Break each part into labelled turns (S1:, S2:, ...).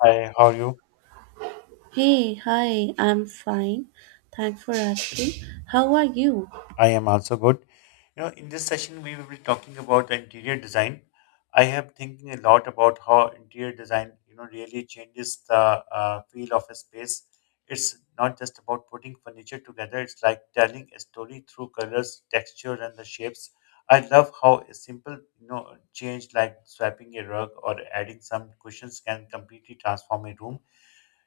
S1: Hi, how are you?
S2: Hey, hi, I'm fine. Thanks for asking. How are you?
S1: I am also good. In this session, we will be talking about the interior design. I have thinking a lot about how interior design, really changes the feel of a space. It's not just about putting furniture together. It's like telling a story through colors, textures, and the shapes. I love how a simple, change like swapping a rug or adding some cushions can completely transform a room.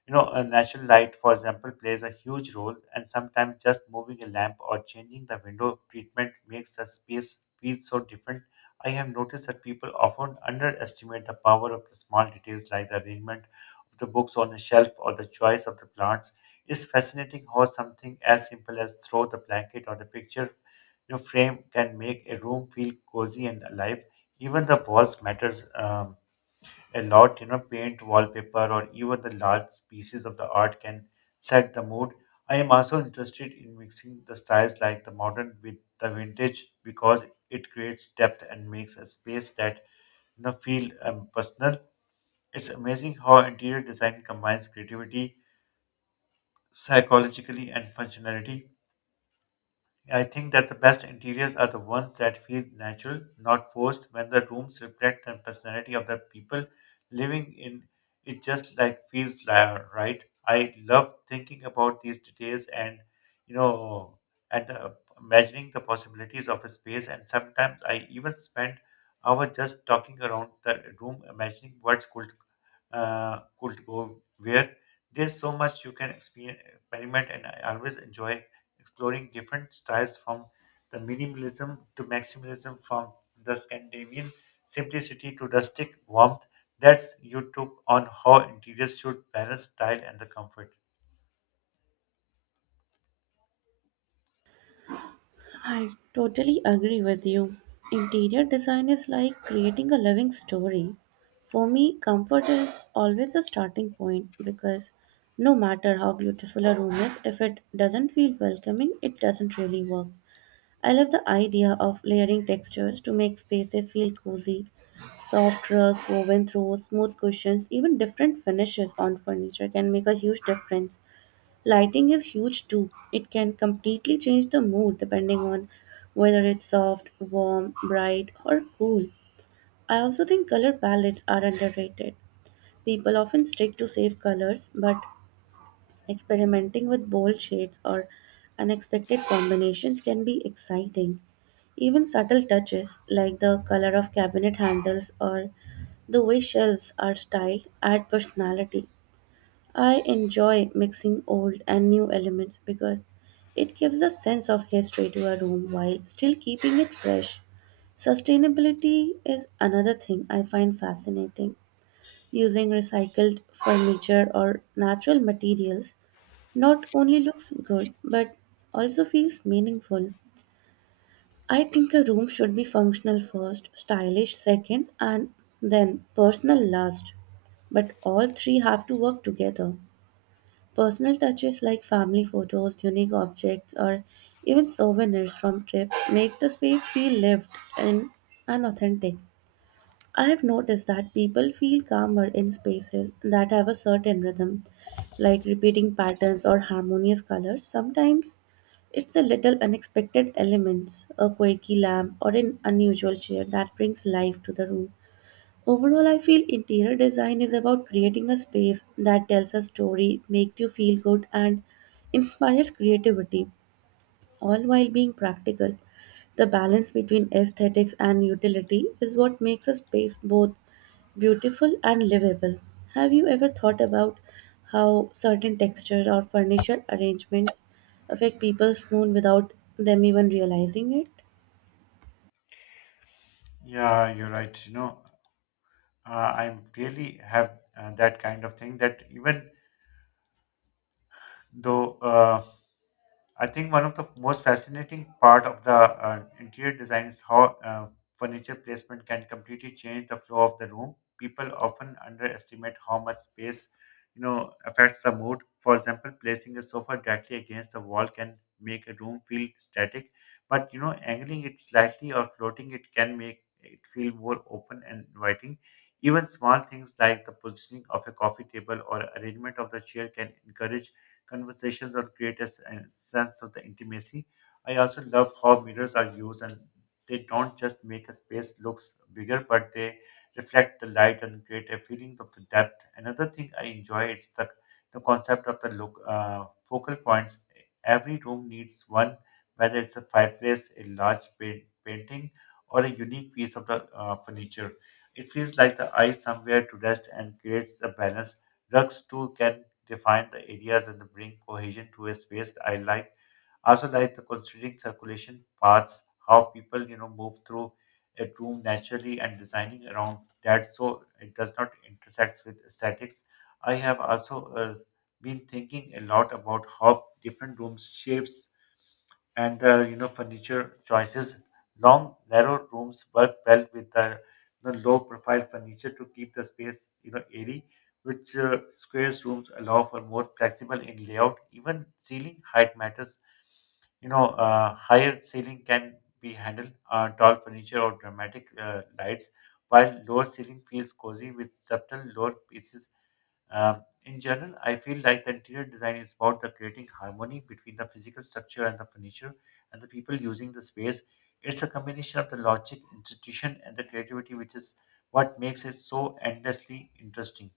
S1: A natural light, for example, plays a huge role, and sometimes just moving a lamp or changing the window treatment makes a space feel so different. I have noticed that people often underestimate the power of the small details like the arrangement of the books on a shelf or the choice of the plants. It's fascinating how something as simple as throw the blanket or the picture frame can make a room feel cozy and alive. Even the walls matters. A lot. You know, paint, wallpaper, or even the large pieces of the art can set the mood. I am also interested in mixing the styles like the modern with the vintage because it creates depth and makes a space that feel personal. It's amazing how interior design combines creativity, psychologically, and functionality. I think that the best interiors are the ones that feel natural, not forced, when the rooms reflect the personality of the people living in it just like right. I love thinking about these details and you know and the, imagining the possibilities of a space, and sometimes I even spend hours just talking around the room imagining what could go where. There's so much you can experiment, and I always enjoy exploring different styles from the minimalism to maximalism, from the Scandinavian simplicity to rustic warmth. That's you took on how interiors should balance style and the comfort.
S2: I totally agree with you. Interior design is like creating a living story. For me, comfort is always a starting point because no matter how beautiful a room is, if it doesn't feel welcoming, it doesn't really work. I love the idea of layering textures to make spaces feel cozy. Soft rugs woven through smooth cushions, even different finishes on furniture can make a huge difference. Lighting is huge too. It can completely change the mood depending on whether it's soft, warm, bright, or cool. I also think color palettes are underrated. People often stick to safe colors, but experimenting with bold shades or unexpected combinations can be exciting. Even subtle touches like the color of cabinet handles or the way shelves are styled add personality. I enjoy mixing old and new elements because it gives a sense of history to a room while still keeping it fresh. Sustainability is another thing I find fascinating. Using recycled furniture or natural materials not only looks good but also feels meaningful. I think a room should be functional first, stylish second, and then personal last. But all three have to work together. Personal touches like family photos, unique objects, or even souvenirs from trips makes the space feel lived in and authentic. I've noticed that people feel calmer in spaces that have a certain rhythm, like repeating patterns or harmonious colors. Sometimes it's the little unexpected elements, a quirky lamp or an unusual chair that brings life to the room. Overall, I feel interior design is about creating a space that tells a story, makes you feel good, and inspires creativity, all while being practical. The balance between aesthetics and utility is what makes a space both beautiful and livable. Have you ever thought about how certain textures or furniture arrangements affect people's mood without them even realizing it?
S1: Yeah, you're right. Uh, I really have that kind of thing that even though. I think one of the most fascinating part of the interior design is how furniture placement can completely change the flow of the room. People often underestimate how much space, affects the mood. For example, placing a sofa directly against the wall can make a room feel static, but angling it slightly or floating it can make it feel more open and inviting. Even small things like the positioning of a coffee table or arrangement of the chair can encourage conversations or create a sense of the intimacy. I also love how mirrors are used, and they don't just make a space looks bigger, but they reflect the light and create a feeling of the depth. Another thing I enjoy is the concept of the look, focal points. Every room needs one, whether it's a fireplace, a large painting, or a unique piece of the furniture. It feels like the eye somewhere to rest and creates a balance. Rugs too can define the areas and bring cohesion to a space. I like also like the considering circulation paths, how people move through a room naturally and designing around that so it does not intersect with aesthetics. I have also been thinking a lot about how different rooms shapes and furniture choices. Long narrow rooms work well with the low profile furniture to keep the space airy, which squares rooms allow for more flexible in layout. Even ceiling height matters. Higher ceiling can be handled tall furniture or dramatic lights, while lower ceiling feels cozy with subtle lower pieces. In general, I feel like the interior design is about the creating harmony between the physical structure and the furniture and the people using the space. It's a combination of the logic, institution, and the creativity, which is what makes it so endlessly interesting.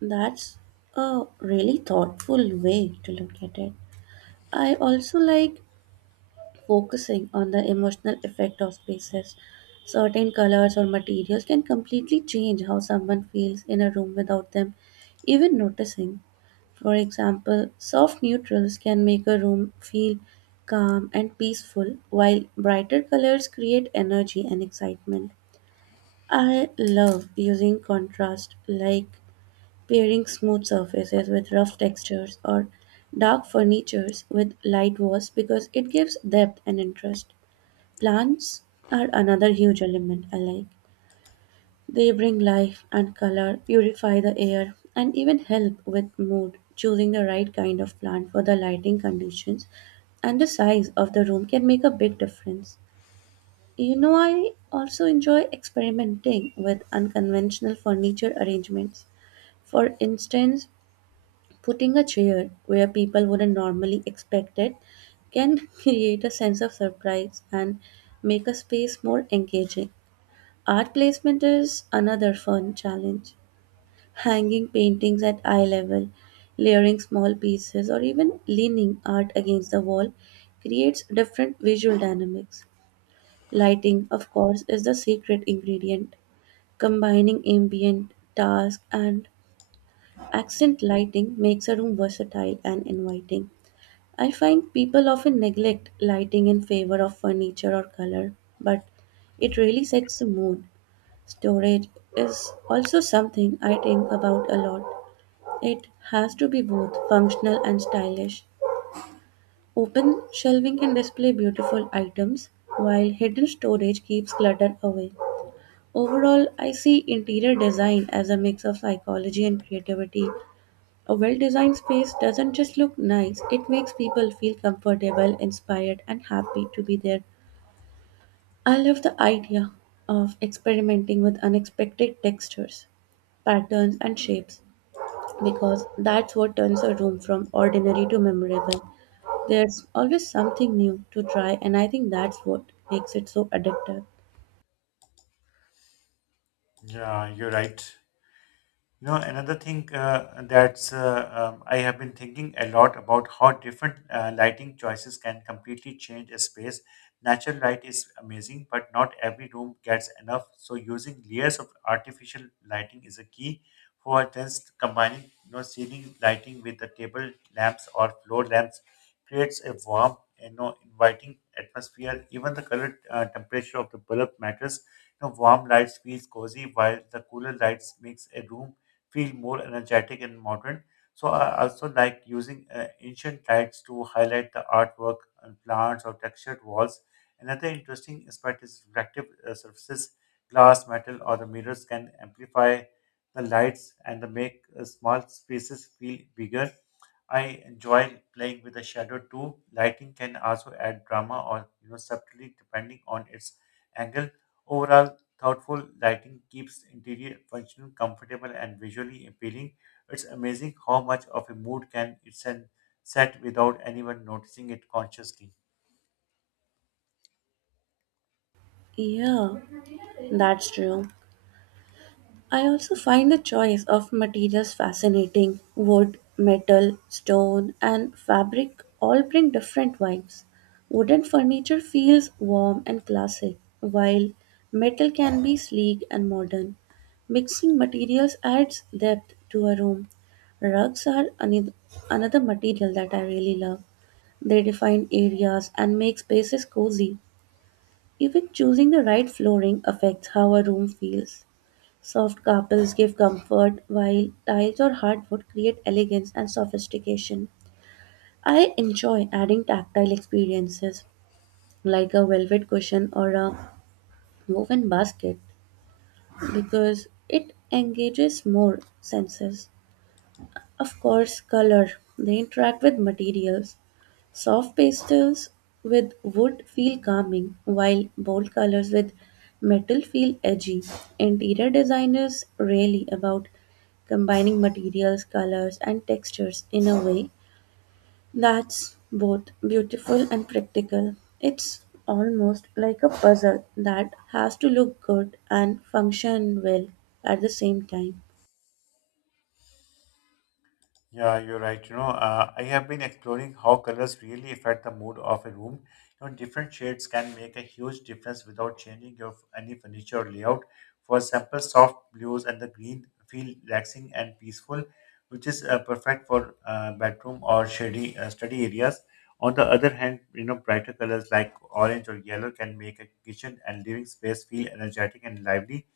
S2: That's a really thoughtful way to look at it. I also like focusing on the emotional effect of spaces. Certain colors or materials can completely change how someone feels in a room without them even noticing. For example, soft neutrals can make a room feel calm and peaceful, while brighter colors create energy and excitement. I love using contrast, like pairing smooth surfaces with rough textures or dark furnitures with light walls because it gives depth and interest. Plants are another huge element I like. They bring life and color, purify the air, and even help with mood. Choosing the right kind of plant for the lighting conditions and the size of the room can make a big difference. You know, I also enjoy experimenting with unconventional furniture arrangements. For instance, putting a chair where people wouldn't normally expect it can create a sense of surprise and make a space more engaging. Art placement is another fun challenge, hanging paintings at eye level, layering small pieces, or even leaning art against the wall creates different visual dynamics. Lighting, of course, is the secret ingredient. Combining ambient, task, and accent lighting makes a room versatile and inviting. I find people often neglect lighting in favor of furniture or color, but it really sets the mood. Storage is also something I think about a lot. It has to be both functional and stylish. Open shelving can display beautiful items, while hidden storage keeps clutter away. Overall, I see interior design as a mix of psychology and creativity. A well designed space doesn't just look nice, it makes people feel comfortable, inspired, and happy to be there. I love the idea of experimenting with unexpected textures, patterns, and shapes, because that's what turns a room from ordinary to memorable. There's always something new to try, and I think that's what makes it so addictive.
S1: Yeah, you're right. Another thing that's I have been thinking a lot about how different lighting choices can completely change a space. Natural light is amazing, but not every room gets enough. So using layers of artificial lighting is a key. For instance, combining ceiling lighting with the table lamps or floor lamps creates a warm, inviting atmosphere. Even the color temperature of the bulb matters. You know, warm lights feels cozy, while the cooler lights makes a room feel more energetic and modern. So I also like using ancient lights to highlight the artwork on plants or textured walls. Another interesting aspect is reflective surfaces. Glass, metal, or the mirrors can amplify the lights, and they make small spaces feel bigger. I enjoy playing with the shadow too. Lighting can also add drama or subtly depending on its angle. Overall, thoughtful lighting keeps interior functional, comfortable, and visually appealing. It's amazing how much of a mood can it set without anyone noticing it consciously.
S2: Yeah, that's true. I also find the choice of materials fascinating. Wood, metal, stone, and fabric all bring different vibes. Wooden furniture feels warm and classic, while metal can be sleek and modern. Mixing materials adds depth to a room. Rugs are another material that I really love. They define areas and make spaces cozy. Even choosing the right flooring affects how a room feels. Soft carpels give comfort, while tiles or hardwood create elegance and sophistication. I enjoy adding tactile experiences like a velvet cushion or a woven basket because it engages more senses. Of course, color, they interact with materials. Soft pastels with wood feel calming, while bold colors with metal feel edgy. Interior design is really about combining materials, colors, and textures in a way that's both beautiful and practical. It's almost like a puzzle that has to look good and function well at the same time.
S1: Yeah, you're right. I have been exploring how colors really affect the mood of a room. You know, different shades can make a huge difference without changing your any furniture or layout. For example, soft blues and the green feel relaxing and peaceful, which is perfect for bedroom or shady study areas. On the other hand, brighter colors like orange or yellow can make a kitchen and living space feel energetic and lively.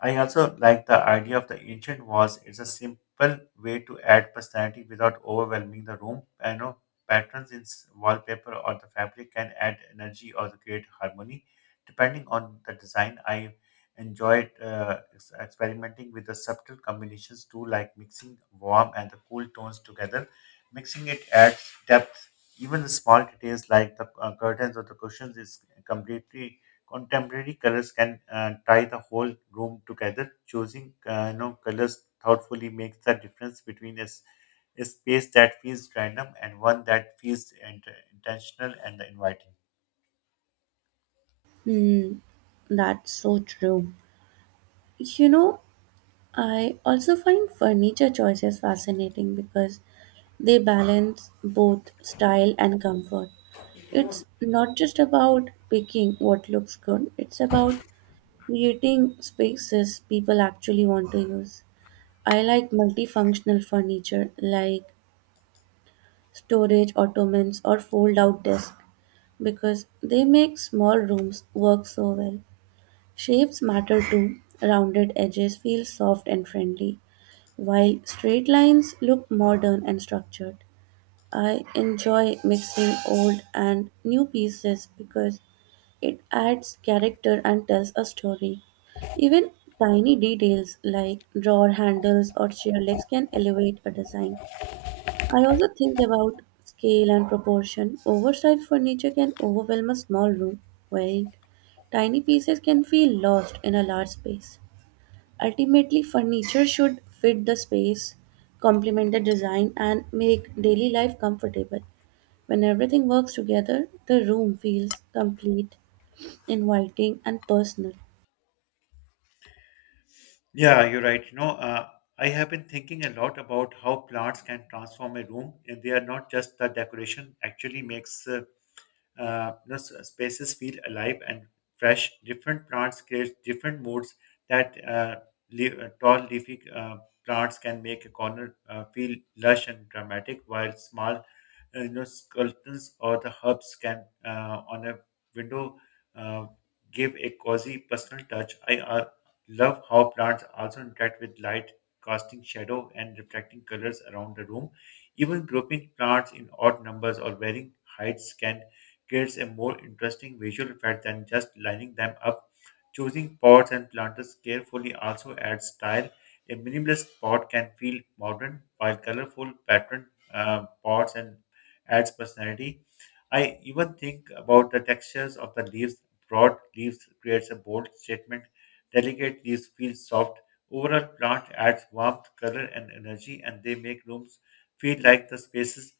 S1: I also like the idea of the ancient walls. It's a simple way to add personality without overwhelming the room. I know patterns in wallpaper or the fabric can add energy or create harmony. Depending on the design, I enjoyed experimenting with the subtle combinations too, like mixing warm and the cool tones together. Mixing it adds depth. Even the small details like the curtains or the cushions is completely contemporary colors can tie the whole room together. Choosing colors thoughtfully makes the difference between a space that feels random and one that feels intentional and inviting.
S2: Hmm, that's so true. You know, I also find furniture choices fascinating because they balance both style and comfort. It's not just about picking what looks good, it's about creating spaces people actually want to use. I like multifunctional furniture like storage ottomans or fold out desks because they make small rooms work so well. Shapes matter too. Rounded edges feel soft and friendly, while straight lines look modern and structured. I enjoy mixing old and new pieces because it adds character and tells a story. Even tiny details like drawer handles or chair legs can elevate a design. I also think about scale and proportion. Oversized furniture can overwhelm a small room, while tiny pieces can feel lost in a large space. Ultimately, furniture should fit the space, complement the design, and make daily life comfortable. When everything works together, the room feels complete, inviting, and personal.
S1: Yeah, you're right. I have been thinking a lot about how plants can transform a room, and they are not just the decoration. Actually, makes spaces feel alive and fresh. Different plants create different moods that tall leafy plants can make a corner feel lush and dramatic, while small skeletons or the herbs can on a window uh, give a cozy personal touch. I love how plants also interact with light, casting shadow and reflecting colors around the room. Even grouping plants in odd numbers or varying heights can creates a more interesting visual effect than just lining them up. Choosing pots and planters carefully also adds style. A minimalist pot can feel modern, while colorful pattern pots and adds personality. I even think about the textures of the leaves. Broad leaves creates a bold statement, delicate leaves feel soft. Overall, plant adds warmth, color, and energy, and they make rooms feel like the spaces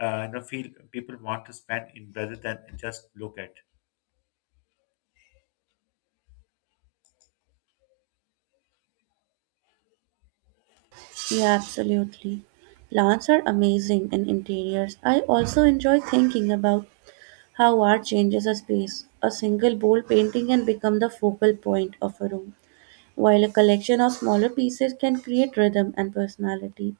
S1: feel people want to spend in rather than just look at.
S2: Yeah, absolutely. Plants are amazing in interiors. I also enjoy thinking about how art changes a space. A single bold painting can become the focal point of a room, while a collection of smaller pieces can create rhythm and personality.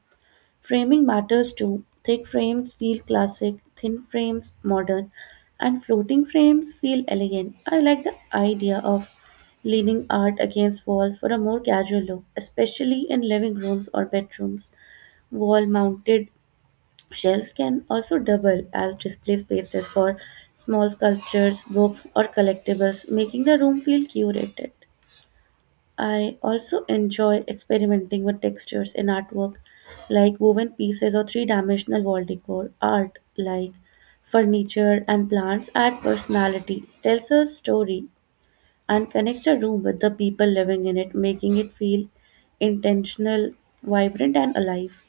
S2: Framing matters too. Thick frames feel classic, thin frames modern, and floating frames feel elegant. I like the idea of leaning art against walls for a more casual look, especially in living rooms or bedrooms. Wall mounted shelves can also double as display spaces for small sculptures, books, or collectibles, making the room feel curated. I also enjoy experimenting with textures in artwork, like woven pieces or three dimensional wall decor. Art, like furniture and plants, adds personality, tells a story, and connects a room with the people living in it, making it feel intentional, vibrant, and alive.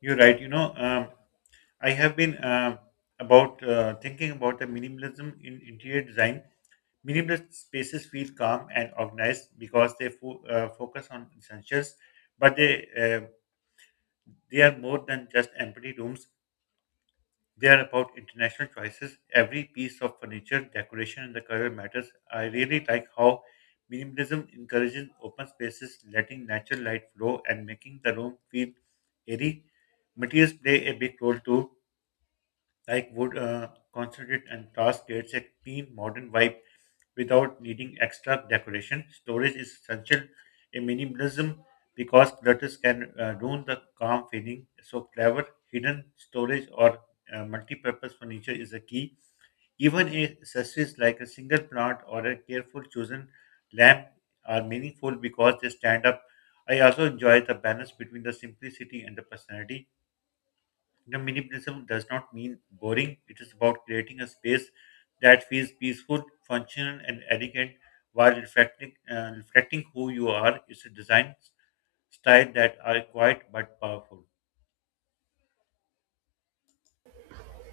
S1: You're right. I have been about thinking about the minimalism in interior design. Minimalist spaces feel calm and organized because they focus on essentials, but they are more than just empty rooms. They are about international choices. Every piece of furniture, decoration, and the color matters. I really like how minimalism encourages open spaces, letting natural light flow, and making the room feel airy. Materials play a big role too, like wood, concentrate, and glass creates a clean, modern vibe without needing extra decoration. Storage is essential in minimalism because clutters can ruin the calm feeling. So, clever hidden storage or multi-purpose furniture is a key. Even accessories like a single plant or a careful chosen lamp are meaningful because they stand up. I also enjoy the balance between the simplicity and the personality the minimalism does not mean boring. It is about creating a space that feels peaceful, functional, and elegant while reflecting who you are. It's a design style that are quiet but powerful.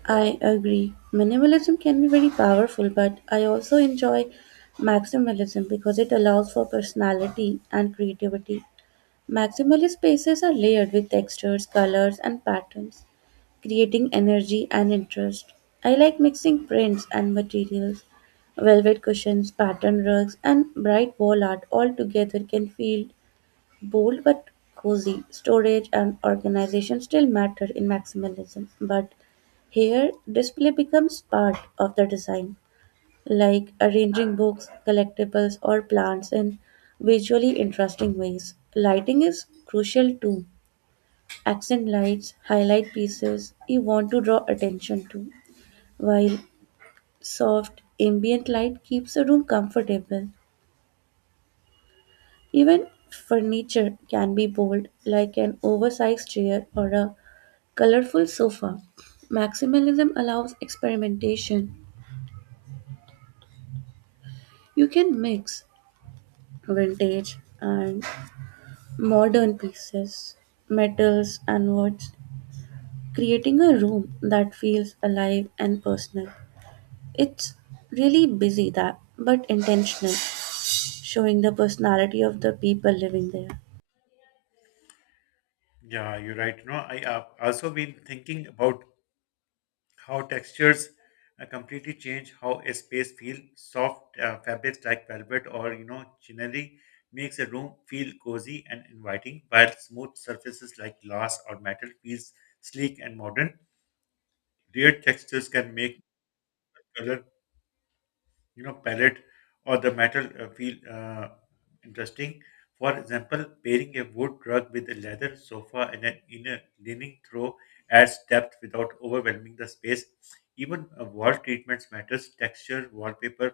S2: I agree. Minimalism can be very powerful, but I also enjoy maximalism because it allows for personality and creativity. Maximalist spaces are layered with textures, colors, and patterns, creating energy and interest. I like mixing prints and materials. Velvet cushions, pattern rugs, and bright wall art all together can feel bold but cozy. Storage and organization still matter in maximalism, but here display becomes part of the design, like arranging books, collectibles, or plants in visually interesting ways. Lighting is crucial too. Accent lights highlight pieces you want to draw attention to, while soft ambient light keeps the room comfortable. Even furniture can be bold, like an oversized chair or a colorful sofa. Maximalism allows experimentation. You can mix vintage and modern pieces, metals, and woods, creating a room that feels alive and personal. It's really busy that, but intentional, showing the personality of the people living there.
S1: Yeah, you're right. You know, I have also been thinking about how textures completely change how a space feels. Soft fabrics like velvet or chinelli makes a room feel cozy and inviting, while smooth surfaces like glass or metal feels sleek and modern. Layered textures can make color palette or the metal feel interesting. For example, pairing a wood rug with a leather sofa and an inner leaning throw adds depth without overwhelming the space. Even wall treatments matters. Texture, wallpaper,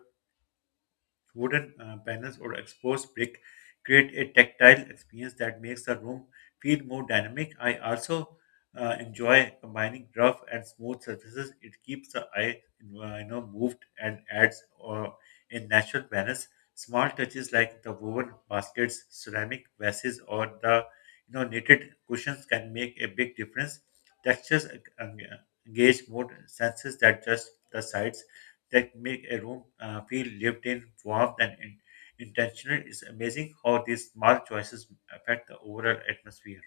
S1: wooden panels or exposed brick create a tactile experience that makes the room feel more dynamic. I also enjoy combining rough and smooth surfaces. It keeps the eye, moved and adds a natural balance. Small touches like the woven baskets, ceramic vases, or the knitted cushions can make a big difference. Textures eng- engage more senses than just the sides that make a room feel lived in, warm, and intentional. It's amazing how these small choices affect the overall atmosphere.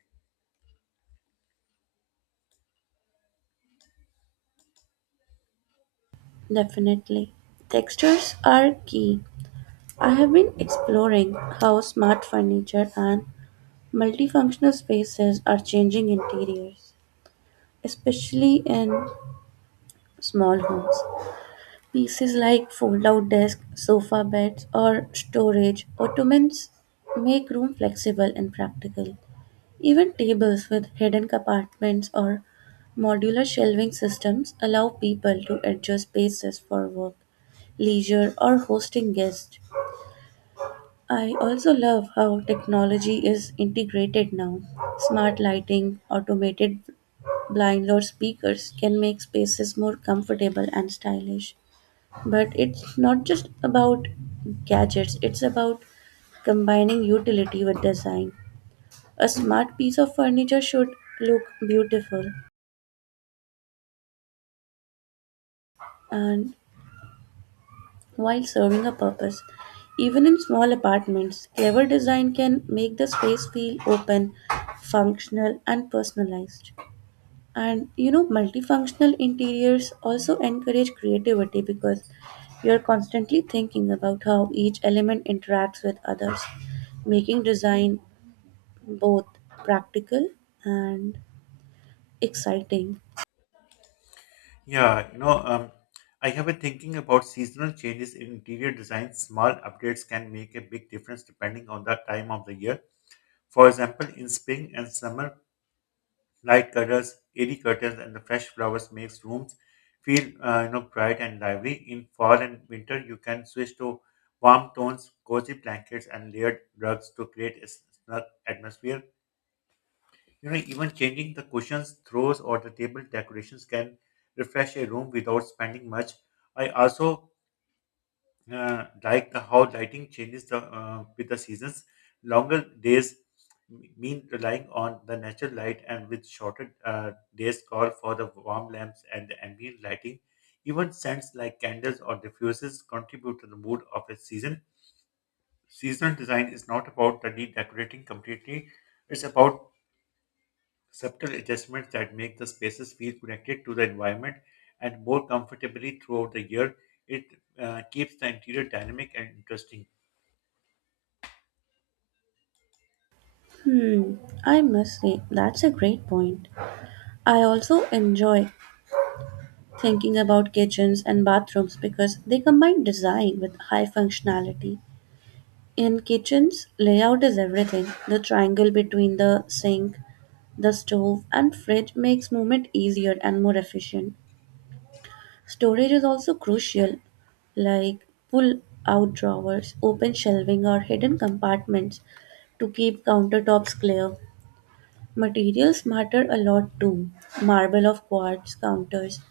S2: Definitely. Textures are key. I have been exploring how smart furniture and multifunctional spaces are changing interiors, especially in small homes. Pieces like fold-out desks, sofa beds, or storage ottomans make room flexible and practical. Even tables with hidden compartments or modular shelving systems allow people to adjust spaces for work, leisure, or hosting guests. I also love how technology is integrated now. Smart lighting, automated blinds, or speakers can make spaces more comfortable and stylish. But it's not just about gadgets, it's about combining utility with design. A smart piece of furniture should look beautiful and while serving a purpose. Even in small apartments, clever design can make the space feel open, functional, and personalized. And you know, multifunctional interiors also encourage creativity because you're constantly thinking about how each element interacts with others, making design both practical and exciting.
S1: Yeah, I have been thinking about seasonal changes in interior design. Small updates can make a big difference depending on the time of the year. For example, in spring and summer, light colors, airy curtains, and the fresh flowers makes rooms feel bright and lively. In fall and winter, you can switch to warm tones, cozy blankets, and layered rugs to create a snug atmosphere. You know, even changing the cushions, throws, or the table decorations can refresh a room without spending much. I also like the how lighting changes the, with the seasons. Longer days mean relying on the natural light, and with shorter days, call for the warm lamps and the ambient lighting. Even scents like candles or diffusers contribute to the mood of a season. Seasonal design is not about the decorating completely, it's about subtle adjustments that make the spaces feel connected to the environment and more comfortably throughout the year. It keeps the interior dynamic and interesting.
S2: Hmm, I must say, that's a great point. I also enjoy thinking about kitchens and bathrooms because they combine design with high functionality. In kitchens, layout is everything. The triangle between the sink, the stove and fridge makes movement easier and more efficient. Storage is also crucial, like pull out drawers, open shelving, or hidden compartments to keep countertops clear. Materials matter a lot too. Marble of quartz counters,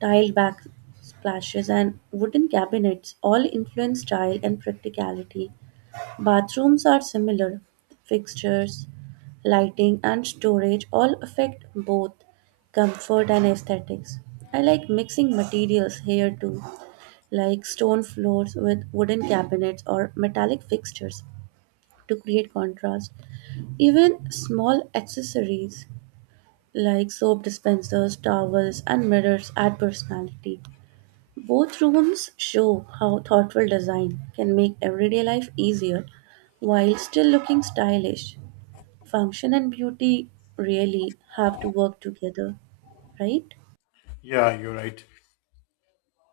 S2: tiled backsplashes, and wooden cabinets all influence style and practicality. Bathrooms are similar. Fixtures, lighting, and storage all affect both comfort and aesthetics. I like mixing materials here too, like stone floors with wooden cabinets or metallic fixtures to create contrast. Even small accessories like soap dispensers, towels, and mirrors add personality. Both rooms show how thoughtful design can make everyday life easier while still looking stylish. Function and beauty really have to work together, right?
S1: Yeah, you're right.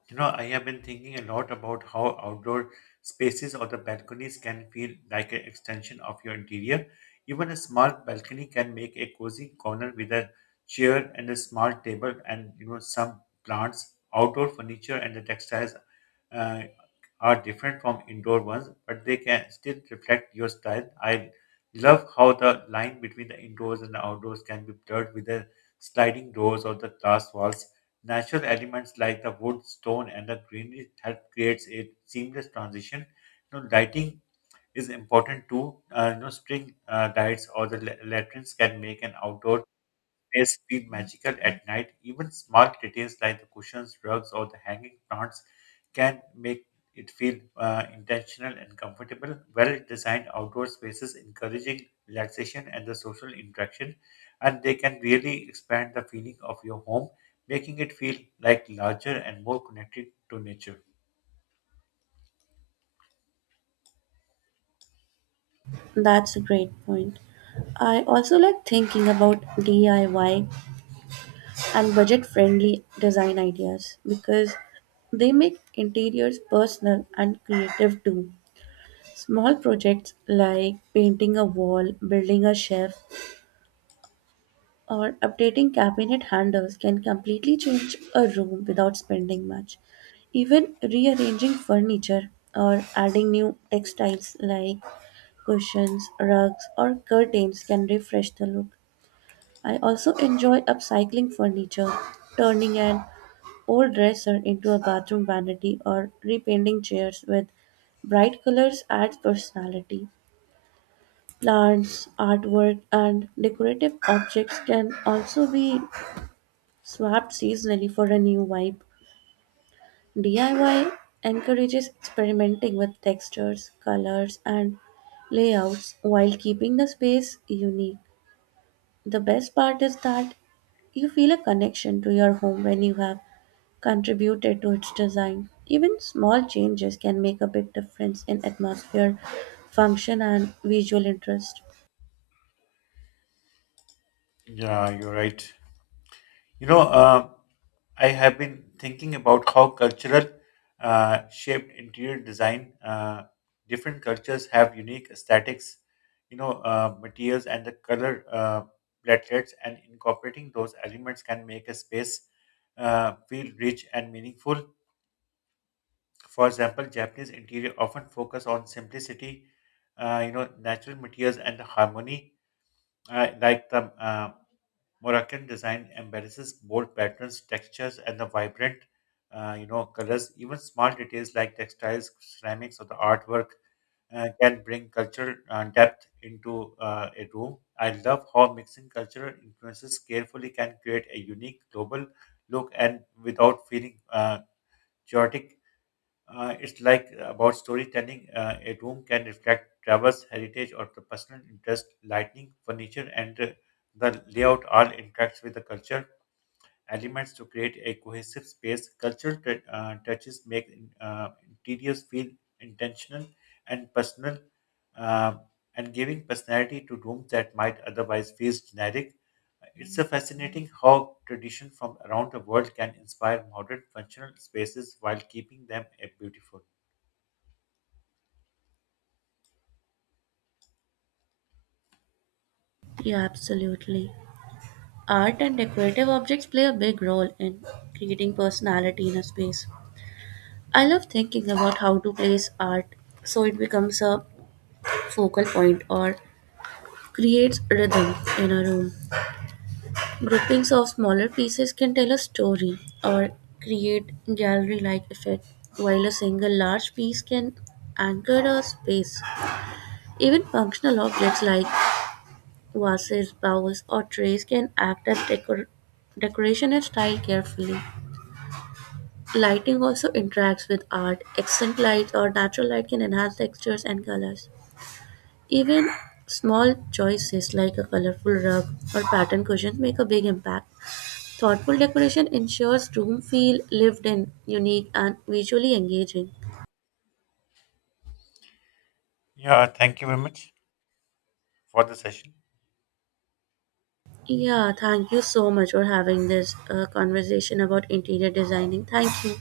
S1: You know, I have been thinking a lot about how outdoor spaces or the balconies can feel like an extension of your interior. Even a small balcony can make a cozy corner with a chair and a small table and you know some plants, outdoor furniture and the textiles uh, are different from indoor ones, but they can still reflect your style. I love how the line between the indoors and the outdoors can be blurred with the sliding doors or the glass walls. Natural elements like the wood, stone, and the greenery help creates a seamless transition. You know, lighting is important too. String lights or the lanterns can make an outdoor place feel magical at night. Even small details like the cushions, rugs, or the hanging plants can make it feel intentional and comfortable. Well designed outdoor spaces encouraging relaxation and the social interaction, and they can really expand the feeling of your home, making it feel like larger and more connected to nature.
S2: That's a great point. I also like thinking about DIY and budget friendly design ideas because they make interiors personal and creative too. Small projects like painting a wall, building a shelf, or updating cabinet handles can completely change a room without spending much. Even rearranging furniture or adding new textiles like cushions, rugs, or curtains can refresh the look. I also enjoy upcycling furniture, turning an old dresser into a bathroom vanity, or repainting chairs with bright colors adds personality. Plants, artwork, and decorative objects can also be swapped seasonally for a new vibe. DIY encourages experimenting with textures, colors, and layouts while keeping the space unique. The best part is that you feel a connection to your home when you have contributed to its design. Even small changes can make a big difference in atmosphere, function, and visual interest.
S1: Yeah, you're right. You know, I have been thinking about how cultural shaped interior design. Different cultures have unique aesthetics, materials and the color platelets, and incorporating those elements can make a space feel rich and meaningful. For example, Japanese interior often focus on simplicity, natural materials and harmony, like the Moroccan design embraces bold patterns, textures, and the vibrant, colors. Even small details like textiles, ceramics, or the artwork can bring cultural depth into a room. I love how mixing cultural influences carefully can create a unique global look and without feeling chaotic. It's like about storytelling. A room can reflect travels, heritage, or the personal interest. Lighting, furniture, and the layout all interacts with the culture elements to create a cohesive space. Cultural touches make interiors feel intentional and personal, uh, and giving personality to rooms that might otherwise feel generic. It's a fascinating how tradition from around the world can inspire modern functional spaces while keeping them beautiful.
S2: Yeah, absolutely. Art and decorative objects play a big role in creating personality in a space. I love thinking about how to place art so it becomes a focal point or creates rhythm in a room. Groupings of smaller pieces can tell a story or create gallery like effect, while a single large piece can anchor a space. Even functional objects like vases, bowls, or trays can act as decoration and style carefully. Lighting also interacts with art. Accent lights or natural light can enhance textures and colors. Even small choices like a colorful rug or patterned cushions make a big impact. Thoughtful decoration ensures room feel lived in, unique, and visually engaging.
S1: Yeah, thank you very much for the session.
S2: Yeah, thank you so much for having this conversation about interior designing. Thank you.